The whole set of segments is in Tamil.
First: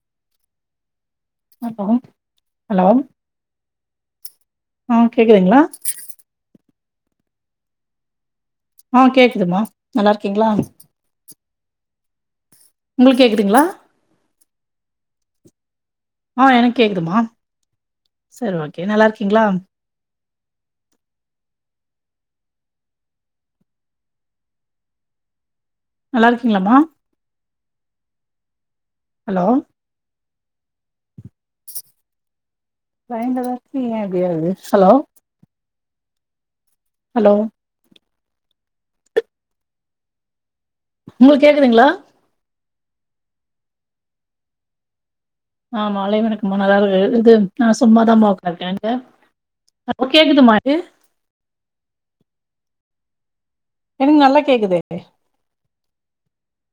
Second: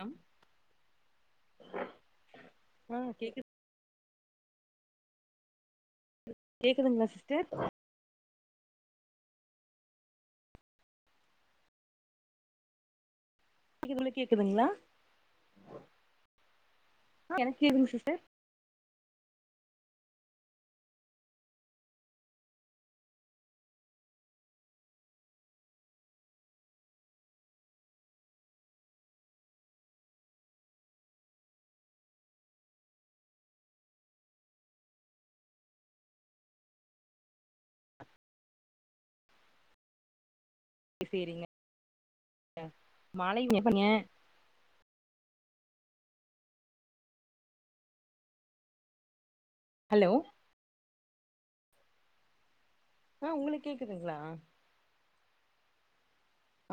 அ ஹலோ ஹலோ கேக்கு ஆ கேக்குதுங்ளா கேக்குதுங்ளா சிஸ்டர் ஆ கேக்குதுமா நல்லார்க்கீங்ளா உங்களுக்கு கேக்குதுங்ளா [inaudible] க்கு கேக்குதுங்ளா ஆ எனக்கு கேக்குதுமா சிஸ்டர் சரி ஓக்கே நல்லாருக்கீங்ளா நல்லாருக்கீங்களாம்மா ஹலோ [unintelligible] ஏ இப்படியாகுது ஹலோ ஹலோ சேரிங்க உங்களுக்கு கேக்குதுங்களா [inaudible] மாலை [inaudible] ங்க ஆ மாலை வணக்கமா நல்லாரு இது நா சும்மாதாம்மா ஒக்காந்ருக்கே ஹலோ நீங்க [inaudible] கேக்குதுமா ஏ ஆ உங்களுக்கு கேக்குது எனக்கு நல்லா கேக்குதே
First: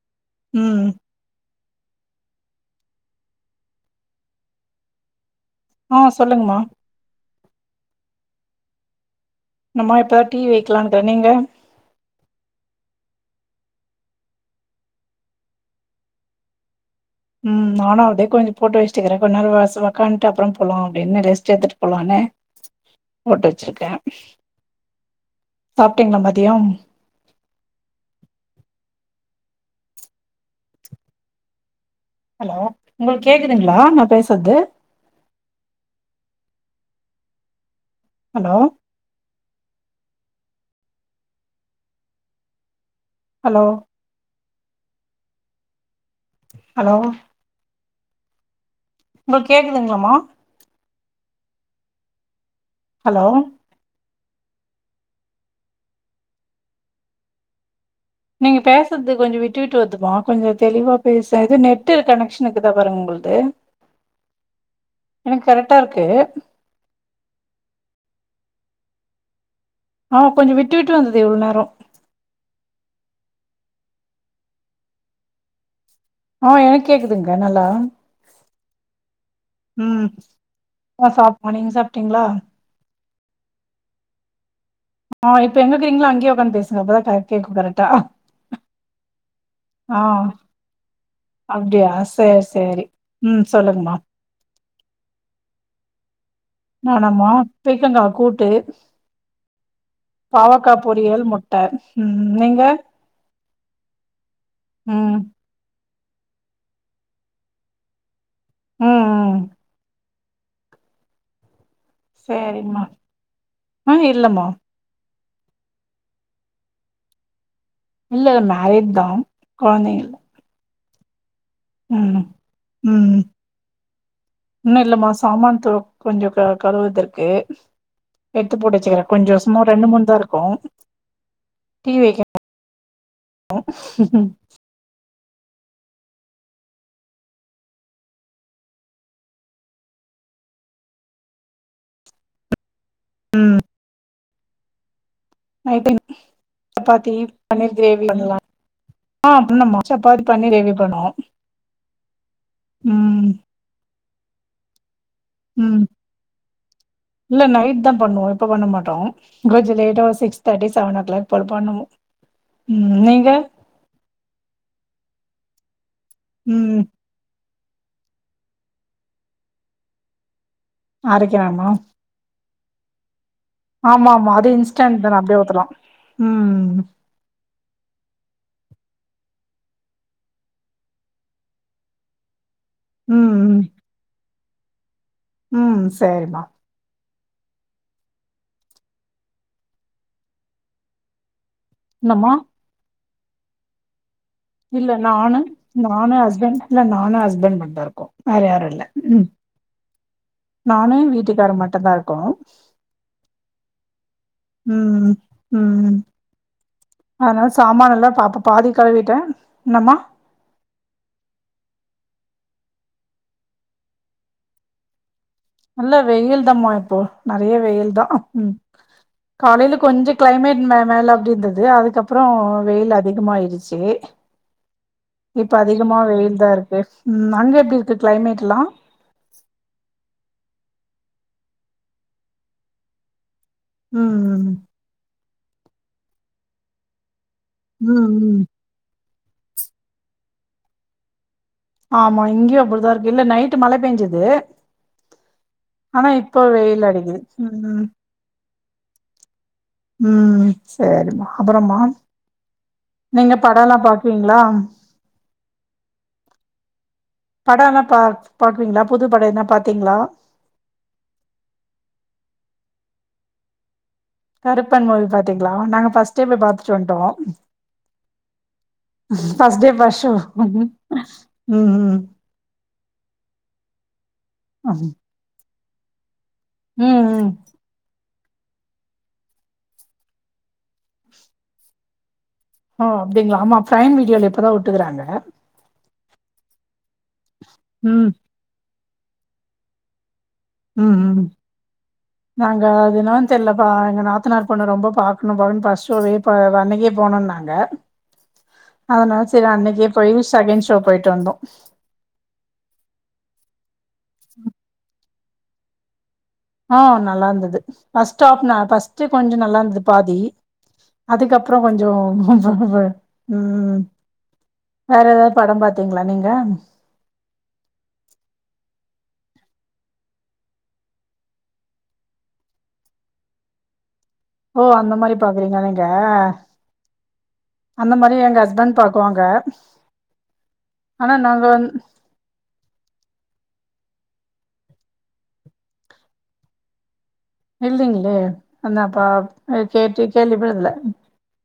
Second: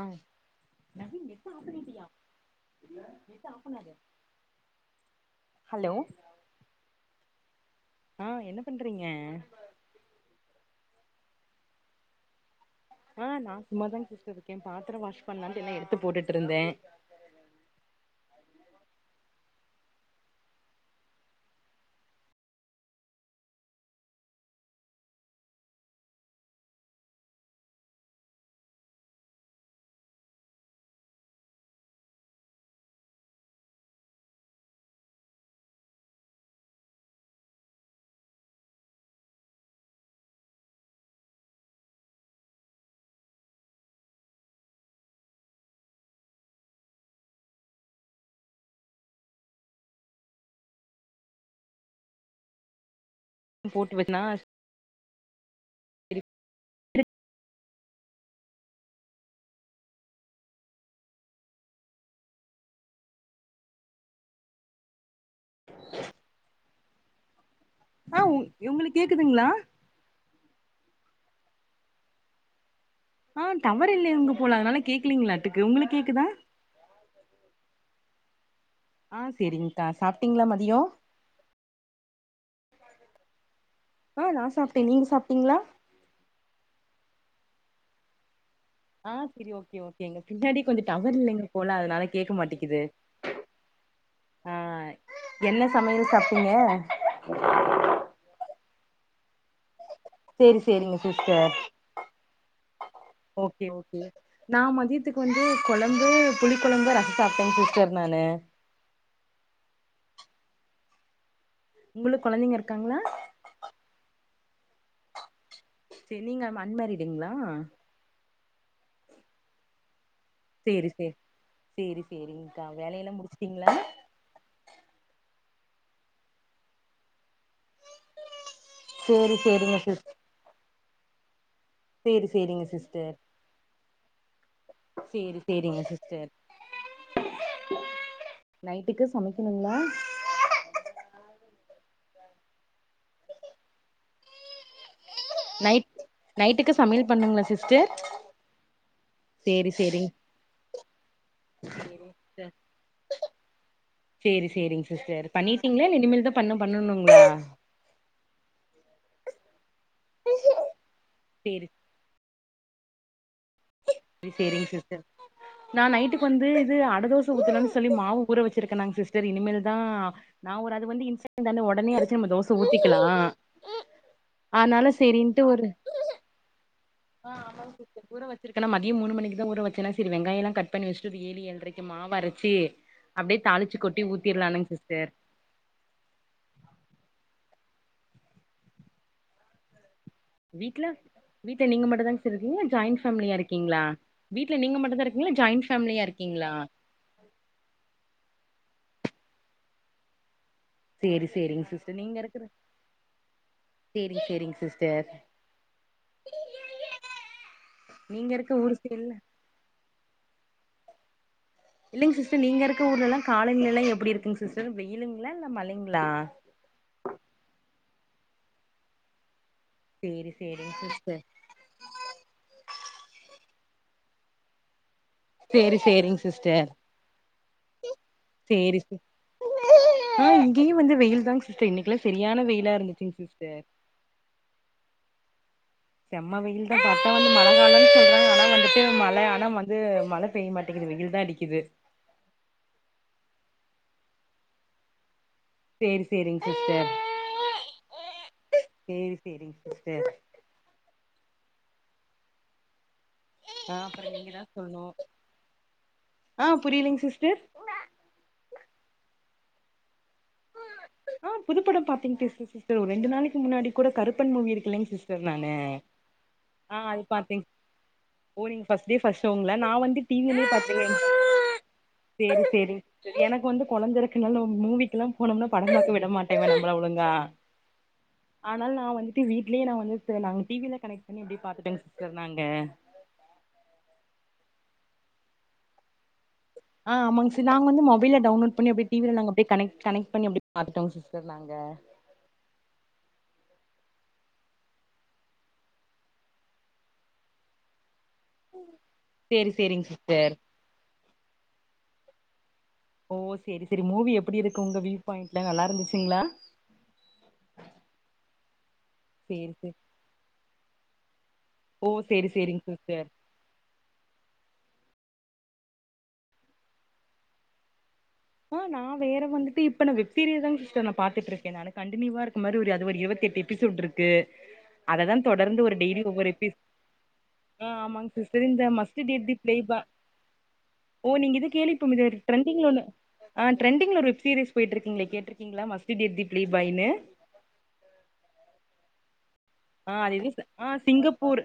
ஆ நெட் ஆஃப் பண்ணிட்டியா ஆஃப் பண்ணாத ஆ சொல்லுங்கமா ஆ என்ன பண்றீங்க ன்னமா இப்பதா டீ வெக்லான்ட்டு நீங்க ஆ நா சும்மா தா சிஸ்டர் இருக்கே பாத்ர வாஷ் பண்ணலான்ட்டு எல்லா எடுத்து போட்டுட்ருந்தே ம் நானு அப்டியே கொஞ்ச போட்டு வச்சட்டுக்றே கொஞ் நேரோ வாசல் ஒக்கான்ட்டு அப்பறம் போலா அப்டின் ரெஸ்ட் எத்துட்டு போலான்னு போட்டு வச்சிருக்கே சாப்பிட்டீங்ளா மதியம் ஹலோ உங்களுக்கு கேக்குதுங்ளா நா பேசறது ஹலோ ஹலோ ஹலோ உங்களுக் கேக்குதுங்களாம்மா ஹலோ போட்டு வெட்னார் நீங்க பேசுறது கொஞ்சோ விட்டு விட்டு வருதுமா கொஞ்சோ தெளிவா பேச இது நெட்டு கனெக்ஷன் இக்குதா பாருங்க உங்குள் டு எனக் கரெக்ட்டா இருக்கு ஆ உ உங்களுக்கு கேக்குதுங்ளா ஆ கொஞ்ச விட்டு விட்டு வந்தது இவ்ள நேரோ ஆ டவர் இல்லை அங்க போல அதனால கேக்கலீங்களாட்டுக்கு உங்களுக்கு கேக்குதா ஆ எனக்கு கேக்குதுங்க்கா நல்லா ஆ சேரிங்க்கா ம் சாப்ட்டீங்களா மதியோ ஆ சாப்டோ நீங்க சாப்ட்டீங்ளா ஆ நா சாப்ட்டே நீங்க சாப்ட்டீங்ளா ங்ரீங்ளோ அங்கயே ஒக்காந்து பேசுங்க அப்பதா கரட் கேக்கு கரக்ட்டா ஆ சரி ஓக்கே ஓக்கேங்க பின்னாடி கொஞ்ச டவர் இல்லைங்க போல அப்டியா அதனால கேட்க சேரி மாட்டக்குது சேரி ம் சொல்லுங்கமா ஆ என்ன சமயல் சாப் நானாம்மா பீக்கங்கா கூட்டு சேரி பாவக்கா சேரிங்க பொரியல் சிஸ்டர் முட்ட ம் நீங்க ஓக்கே ஓக்கே நா ம் மதியத்துக்கு வந்து கொழம்பு புளி கொழம்பு ரச சாப்ட்டே சிஸ்டர் நானு ம் ம் உங்களுக்கு கொழந்தைங்க சேரிம்மா இருக்காங்களா அ இல்லம்மா செநீங்கம் அன்மேரிடுங்ளா இல்ல மேரிட்தா கொழந்தைங்க சேரி சேர் சேரி ம் சேரிங்க்கா வேலயெல்லா ம் முடிச்சுட்டிங்ளா இன்னு இல்லம்மா சாமான் துலக் கொஞ்சொ க கழுவர்துருக்கு எத்துபோட்டுவெச்சுருக்கிற கொஞ்சொ சேரி சும்மா சேரிங்க ஒர்ஜரெண்டு சிஸ் மூண்தாருக்கூ டீ வெக்க சேரி சேரிங்க சிஸ்டர் போ ம் சேரி சேரிங்க சிஸ்டர் நைட்டுக்கு சமக்கிணுங்ளா ம் நைட் நைட்டின் நைட்டுக்கு சமையல் சப்பாத்தி பண்ணுங்களா பன்னீர் சிஸ்டர் கிரேவி பண்ணுலா ஆ சேரி பின்னம்மா சேரிங் சப்பாத்தி பண்ணி க்ரெவி பண்ணோ செர் சேரி சேரிங் சிஸ்டர் பண்ணிட்டிங்ளா இல்ல இனிமெல் தா பண்ண பண்ணணுங்ளா நைட்தா பண்ணுவோ இப்ப பண்ணமாட்டோ கிரஞ்சொ லேட்டா சிக்ஸ்தெர்ட்டி சவன் ஓ கிளாக் போல சேரி பண்ணும் ம் நீங்க ரி சேரிங் சிஸ்டர் நா நைட்டுக் வந்து இது ம் அட தோஸ் சஊத்தனுன் சொல்லி மாவு ஊற வச்சிருக்கென்னாங் சிஸ்டர் இனிமேல்தா நா ஒரு அது வந்து இன்ஸ் தான அரைக்கலாமா ஒடனே அது நம்ம தோச ஊத்திக்கில்லா ஆம்மா ஆம்மா அது இன்ஸ்டென் தன அப்டே ஊத்தலா ஒரு ம் ஆ ஆம்மாங் சிஸ்டர் ஊற வச்சுருக் கனா மதியொ மூணு மணிக்குதா ஊற வச்சென்னா செரி வெங்காயல்லா கட் பண்ணி வச்சிட்டு ஒரு ஏழு ஏழரைக்கு மாவரைச்சி ம் அப்டே ம் தாளிச்சு கொட்டி ஊத்திர்லானுங் சிஸ்டர் ம் சரிம்மா வீட்ல வீட்ல நீங்கமட்டு தாங் சி என்னம்மா இர்க்கீங்க ஜாயிண் ஃபேமிலியா இருக்கீங்ளா இல்ல நானு நானு இருக்கீங்களா ஹஸ்பெண் இல்ல நானு ஹஸ்பண் மட்டு க்கோ வேற யாரூ இல்ல ம் நானு சேரி எங்வீட்டுக்காரு சேரிங்க மட்டுந்தா சிஸ்டர் இர்க்கோ சேரி செரிங் ம் ம் ம் ம் அதுனால சாமானெல்லா நீங்க பாப்ப இருக்க பாதி ஊர் சைடுல கழுவிட்டு இன்னம்மா இல்லைங் சிஸ்டர் நீங்க இருக்க ஊர்லெல்லாங் காலநிலை எல்லா எப்புடி இருக்குங் சிஸ்டர் வெயிலுங்ளா இல்ல மழைங்குளா ந்தம்மா ப்போ நறைய வெயில்தா அ ம் காலைல கொஞ்சொ சேரி க்ளைமேட் சேரிங்க மெ மேல சிஸ்டர் அப்டிஇர்ந்துது அதுக்கப் ப்ற வெயில் அதிகமாயிடுச்சு இப்ப சேரி அதிகம்மா சேரிங்க சிஸ்டர் வெயில்தாருக்கு ம் அங்க எப்டி இருக்கு கிளைமேட்ல்லா ம் அ இங்கியுவந்து வெயில்தாங் சிஸ்டர் இன்னைக்ல்லா செரியான வெயிலா இருந்துச்சுங் சிஸ்டர் ம் ம் செம்ம வெயில்தா பாத்தா [inaudible] ம் ம் ஆனா வந்துட்டு மழ ஆன்னா வந்து மழ பெய்ய மாட்டிங்குது வெயில்தா அடிக்குது ஆம்மா இங்கியு அப்புடிதாருக்க இல்ல நைட்டு் மழை பெஞ்சுது சேரி ஆனா இப்போ சேரிங்க வெயில் சிஸ்டர் அடிக்குது ம் சேரி சேரிங் ம் சரிம்மா அப்பறம்மா நீங்க படல்லா ஆ அப்புறோ நீங்க பாக்வீங்ளா தா சொல்ணு ஆ புரியிலிங் சிஸ்டர் பாப்பிங்ளா புது பட எதுனா பாத்தீங்ளா ஆ புதுப்படம் பாத்தீங் சிஸ் சிஸ்டர் ஒரு ரெண்டு நாளைக்கு முன்னாடி கூட கரு ப்பன் மூவி இருக்குல்லை கருப்பன் மூவி சிஸ்டர் நானு பாத்தீங்களா நாங்க ஃபர்ஸ்ட் டே போய் பாத்துட்டு ஆ வந்ட்டோ அது பாத்தேங் ஓ நீங்க ஃபஸ்டே ஃபஸ்ட் ஸோங்களா ஃபர்ஸ்ட் நா டே வந்து ஃபர்ஸ்ட் ஷோ டிவிலே ம் பாத்துருவே ம் சேரி சேரி எனக்கு வந்து குழந்தை இருக்குனால ம் மூவிக்கு லா போனோம்னா படம் பாக்க விட மாட் [unintelligible] ஓழுங்க ம் ஆனால நா வந்துட்டு வீட்லே நா வந்துட்டு நாங்க டிவில கனெக்ட் பண்ணி அப்டியே பாத்துட்டேங்க சிஸ்டர் நாங்க ஓஅப்டிங்ளா ஆமா ப்ரைம் வீடியோல இப்பதா விட்டுக்கறாங்க ஆமாங்க சி நாங்க வந்து ம் மொபைல்ல டன்லோட் பண்ணி அப்டியே டிவில நாங்க அப்டியே கனெக்ட் கனெக்ட் பண்ணி அப்டி பாத்துட்டோங்க ம் ம் சிஸ்டர் நாங்க நாங்க அதுனானு தெர்லபா எங்க நாத்தனார் பொண்ணு ரொம்ப பாக்கணு பாக்கணு ஃபஷ்ட் ஷோவே ஓ அன்னைக்கே போனுனாங்க அதனால சேரி சேரிங்க அன்னைக்கே போய் சிஸ்டர் செகண்ட் ஷோ போயிட்டு வந்தோ ஓ சேரி சேரி மூவி எப்டி இருக்கு உங்க வியூ பாயிண்ட்ல நல்லா இருந்துச்சுங்களா ஆ நல்லா இருந்தது ஃபஸ்ட் ஆஃப் ஃபஸ்ட் கொஞ்சோ சேரி நல்லா சேரி இருந்தது பாதி அதுக்கப்ற கொஞ்சோ ஓ சேரி சேரிங்க சிஸ்டர் [unintelligible] ம் வேற ஏதாது படம் பாத்தீங்ளா நீங்க ஆ நா வேற வந்துட்டு இப்ப நா வெப்சீரியஸ் தா சிஸ்டர் நா பாத்துட்டு இருக்கே நானு கண்டினியூவா இருக்க மாரி அது ஒரு இருபத்தெட்டு எப் எப்பிஷோட் இருக்கு ஓ அந்த மாரி அததா பாக்குறீங்க தொடர்ந்து ஒரு நீங்க டெய்லி ஒவ்வொரு எப்பிஷோ ஆ அந்த ஆமாங்க மாரி எங்க சிஸ்டர் இந்த ஹஸ்பண்ட் மஸ்ட் பாக்குவாங்க டேட் த ப்ளே பா ஓ ஆனா நீங்க நாங்க இது வந் [unintelligible] ட்ரெண்டிங்ல ஒனு ஆ டரெண்டிங்ல ஒரு வெப்சீரியஸ் போயிட்டு இருக்குங்ளெ கேட்ருக்கீங்ளா must date the play boy னு இல்லேங்களே அதாப்பா ஆ அது இது ஆ சிங்கப்பூர்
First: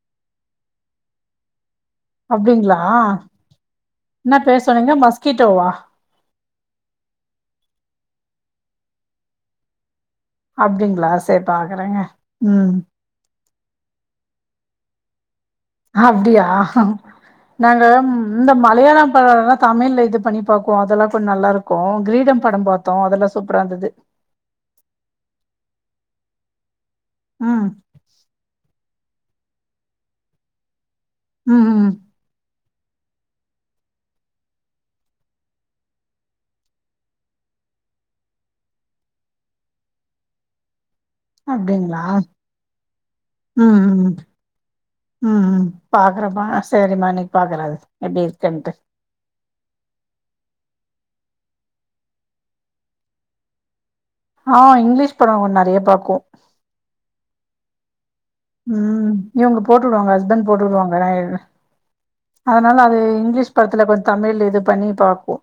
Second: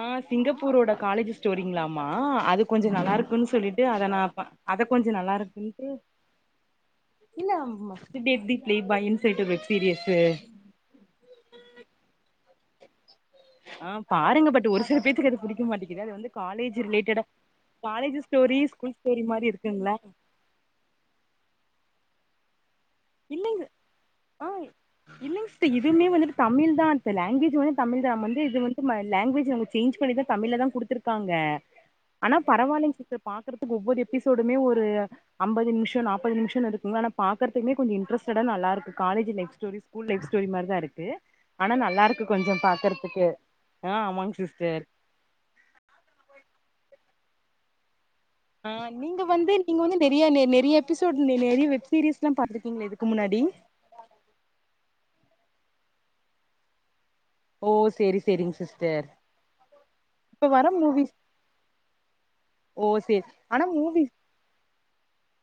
ஆ சிங்கப்பூரோட காலேஜஸ் போரிங்ளாமா அது அப்டிங்களா கொஞ்சோ நல்லா இருக்குன்னு சொல்லிட்டு அத நா என்ன பேர் அத சொன்னீங்க கொஞ்சோ நல்லா மஸ்கிட்டோவா இருக்குன்ட்டு [inaudible] இல்ல மஸ்ட் டேட் தி ப்ளே பாய்னு சொல்டு ஒரு வெப் சீரியஸ் அப்டிங்ளா சே பாக்குறேங்க ம் ஆ பாருங்க பட் ஒரு சில பேத்துக்கு அது புடி அப்டியா நாங்க காலேஜ் இந்த ஸ்டோரி ஸ்கூல் மலையாள ஸ்டோரி பட மாரி எல்லா இருக்குங்களா தமிழ்ல இது பண்ணி பாப்போ அதெல்லா கூட நல்லா இருக்கு கிரீடம் படம் பாத்தோ அதெல்லா இல்லைங் சூப்பரா இருந்தது ஆ இல்லேங்க சிஸ்டர் இதுமே வந்துட்டு தமிழ் தா அத்த லாங்குவேஜ் ம் வந்து தமிழ்தா நம்ம வந்து இது வந்து லாங்குவஜ் சேஞ்ச் பண்ணிதா தமிழ்ல தா கொடுத்திருக்காங்க ம் ம் ஆனா பரவாயலங்க சிஸ்டர் பாக்குறதுக்கு ஒவ்வொரு எபிசோடுமே ஒரு அம்பது நிமிஷ நாப்பது நிமிஷ இருக்குங்கனா பாக்றதுக்குமே கொஞ்சோ இன்ட்ரஸ்டடா நல்ல இருக்கு college life story school life story மாரிதா இருக்கு ஆனா அப்டிங்களா நல்லா இருக்கு கொஞ்சோ பாக்கறதுக்கு ம் ஆ ம் ஆமாங்க சிஸ்டர் ம் ம் பாக்குறேம்மா சரிம்மா இன்னைக்கு பாக்குறெ எப்டி இருக்குனு ஆ நீங்க வந்து நீங்க வந்து நிறைய எபிசோடு நிறைய வெப்சீரிஸ் லா பாத்துக்கீங்கள இதுக்கு முன்னாடி ஆ இங்கிலீஷ் பட நெறைய பாக்கு ஓ சேரி சேரிங் சிஸ்டர் ம் இவங்க போட்டு விடுவாங்க இப்ப ஹஸ்பண்ட் போட்டு வர விடுவாங்க ந மூவிஸ் அதனால ஓ அது சேரி இங்கிலீஷ் ஆனா படத்துல கொஞ்சோ மூவிஸ் தமிழ்ல இது பண்ணி பாப்போம்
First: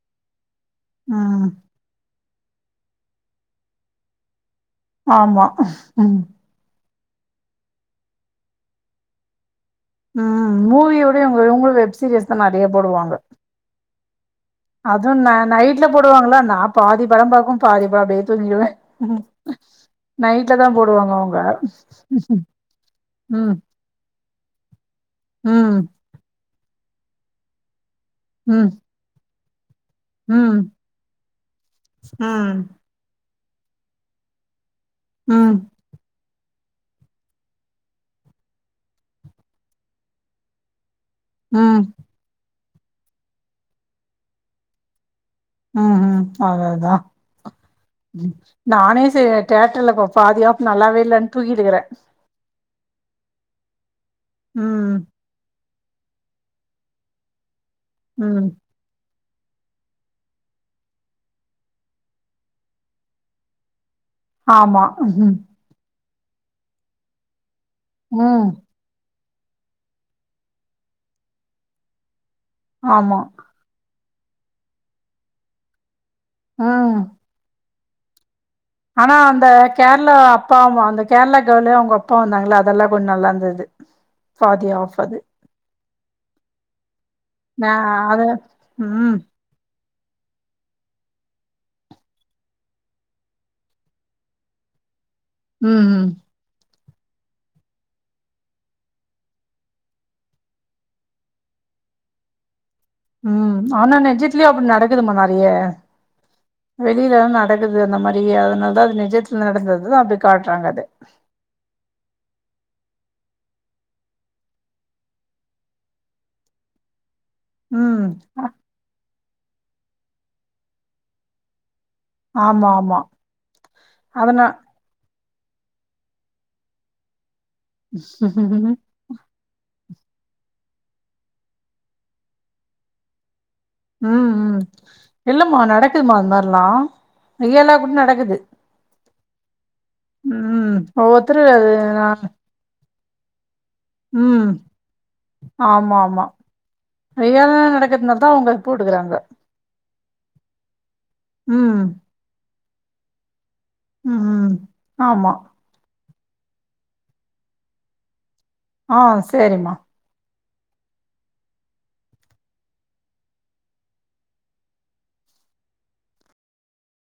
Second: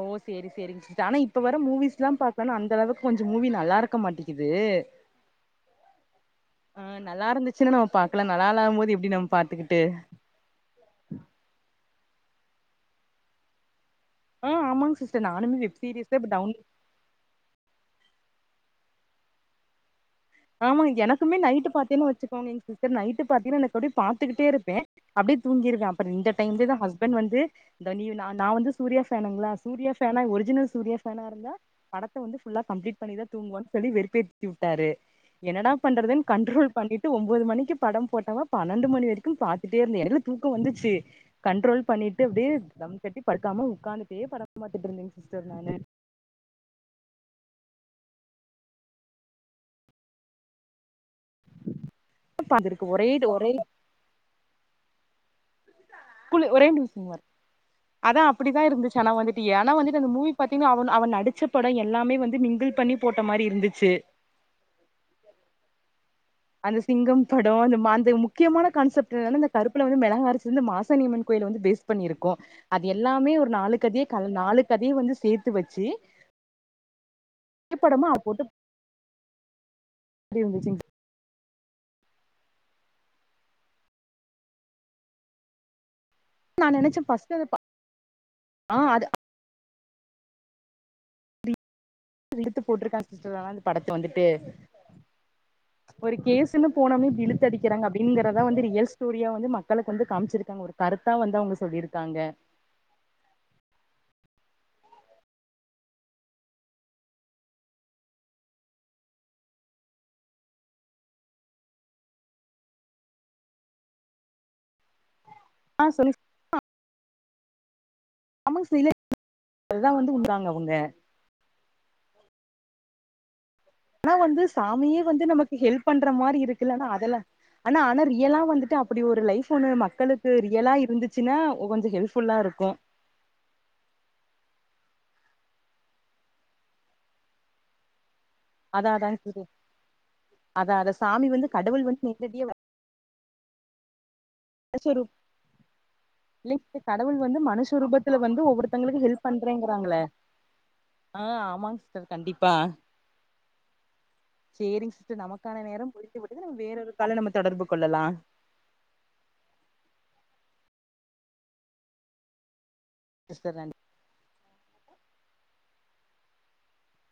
ஓ சேரி சேரி ஆனா இப்ப ம் வர மூவிஸ்ல்லா பாத் தனா அந்தளவுக்கு கொஞ்சம் மூவி நல்லாருக்க மாட்டிகிது ஆம்மா ம் ஆ நல்லாருந்துச்சுனா நம்ம பாக்லா நல்லாலாதம்மோது எப்டி நம் பாத்துகிட்டு ம் மூவியோட இவுங்க இவுங்க வெப் சீரியஸ் தா நெறைய போடுவாங்க ஆ ஆமாங்க அதுவு சிஸ்டர் நா நானுமே வெப் நைட்ல சீரிஸ்தா இப்ப போடுவாங்களா டவுன் நா பாதி படம் பாக்கு பாதி படோ அப்டியே தூங்கிடுவே ம் ஆமாங்க எனக்குமே நைட்டு பாத்தீங்கன்னா வச்சுக்கோங்க சி்ஸ்டர் நைட் ம் பாத்தீங்கன்னா எனக்கு அப்டியே பாத்துக்கிட்டேருப்பே அப்டியே தூங்கிருவே ம் அப்ப இந்த டைம்லன்னா ஹஸ்பண்ட் வந்து இந்த நீ நா நா ம் வந்து சூர்யா பேனுங்ளா சூர்யா பேனா ம் ஒரிஜினல் சூர்யா பேனாருந்தா படத்த வந்து ம் ஃபுல்லா கம்லீட் பண்ணி தா தூங்குவேனு சொல்லி வெறுப்பேத்தி வுட்டாரு ம் என்னடா பண்றதுன் கண்ட்ரோல் பண்ணிட்டு ஒன்போது மணிக்கு படம் போட்டவ பன்னெண்டு மணி வரைக்கு பாத்துட்டேருந்தே எடைல தூக்கம் வந்துச்சு கண்ட்ரோல் ம் பண்ணிட்டு அப்டியே தம் கட்டி படுக்காம உக்காந்துட்டே படம் பாத்துட்டுருந்தேங்க சிஸ்டர் நானு ம் அவ்ளோதா நானே சே தேட்டர்ல ப பாதுகாப்பு நல்லாவே இல்லன்னு தூக்கிட்டுக்கிறே தாருக்கு ஒரே இது ஒரே ம் கூலு ஒரே நிமிசோ பாரு அதா ம் அப்டிதாருந்துச்சு சனா வந்துட்டு ஏனா வந்துட்டு அந்த மூவி பாத்தீங்கினு அவெனு அவெ நடிச்ச படோ எல்லாமே வந்து மிங்கிள் பண்ணி போட்ட மாரி இருந்துச்சு ஆமா அந்த சிங்கம் படோ அந்த மாந்த ம் முக்கியமான கான்செப்ட்னால கருப்புல வந்து மெளகா அரச்சிதிலிந்து மாசானியம்மன் கோயில வந்து பேஸ் பண்ணி இருக்கு அது ஆமா எல்லாமே ஒரு நாலு கதய கலந் நாலு கதய வந்து சேத்து வச்சி ம் படமா அ போட்டு ஆனா அந்த கேரளா இருந்துச்சுங் அப்பாமா அந்தக் கேரளா கலயே அவுங்க அப்பா வந்தாங்களே அதெல்லா கொஞ்சோ நல்லாருந்துது ஃபாதி ஆஃப்பரு நா நெனச்ச ஃபஸ் நா அத ம் இழுத்து போட்டுருக்கான்னு சிஸ்டர் ஆனா அந்த படத்த வந்துட்டு ம் ம் ஒரு கேஸ் போனே இப்டி இழுத்தடிக்கிறாங்க அப்டிங்கிறத வந்து ரியல் ஸ்டோரியா வந்து மக்களுக்கு வந்து காமிச்சிருக்காங்க கருத்தா வந்து அவுங்க சொல்லிருக்காங்க ம் ஆனா நெஜத்லியு அப்டி நடக்குதுமா நெறைய வெளிலதா நடக்குது அந்த மாரி அதனால தா அது நிஜத்துல நடந்ததுதா அப்டி காட்டுறாங்க அது ஆ சொல்யுச் ம் ஆமாங்க சில அதுதா வந்து வுழ்தாங்க அவுங்க ஆமா ஆமா ஆனா வந்து அதனா சாமியே வந்து நமக்கு ஹெல்ப் பண்ற மாறி இருக்குல்லனா அதெல்லா ஆனா ஆனா ரியலா ம் வந்துட்டு அப்டி ஒரு லைஃப் ஒன்னு மக்களுக்கு ரியலா இருந்துச்சுன்னா கொஞ்சோ ஹெல்ப்ஃபுல்லா இருக்கு ம் ம் இல்லம்மா நடக்குதுமா அந்த மாரிலாம் ரியலா கூட நடக்குது அதா அதாங் [unintelligible] அதா ம் அத சாமி ஒவ்வொருத்தரு வந்து அது கடவுள் வந்து நா நேரடியே வ ம் அ ஸரூப் ஆமா ஆமா இல்லைங் சிஸ்டர் கடவுள் வந்து ரியலா மனுச ரூபத்துல நடக்கறதுனால தா வந்து அவங்க ஒவ்வொருத்தவங்களுக்கு போட்டுக்கறாங்க ஹெல்ப் பண்றேங்கறாங்கள ஆ ஆமாங்க ம் சிஸ்டர் கண்டிப்பா ம் சேரிங் சிஸ்டர் ஆமா நமக்கான நேரம் முடி [unintelligible] நம வேற ஒரு காலலே நம்ம தொடர்பு கொள்ளலா ஆ சேரிம்மா [unintelligible]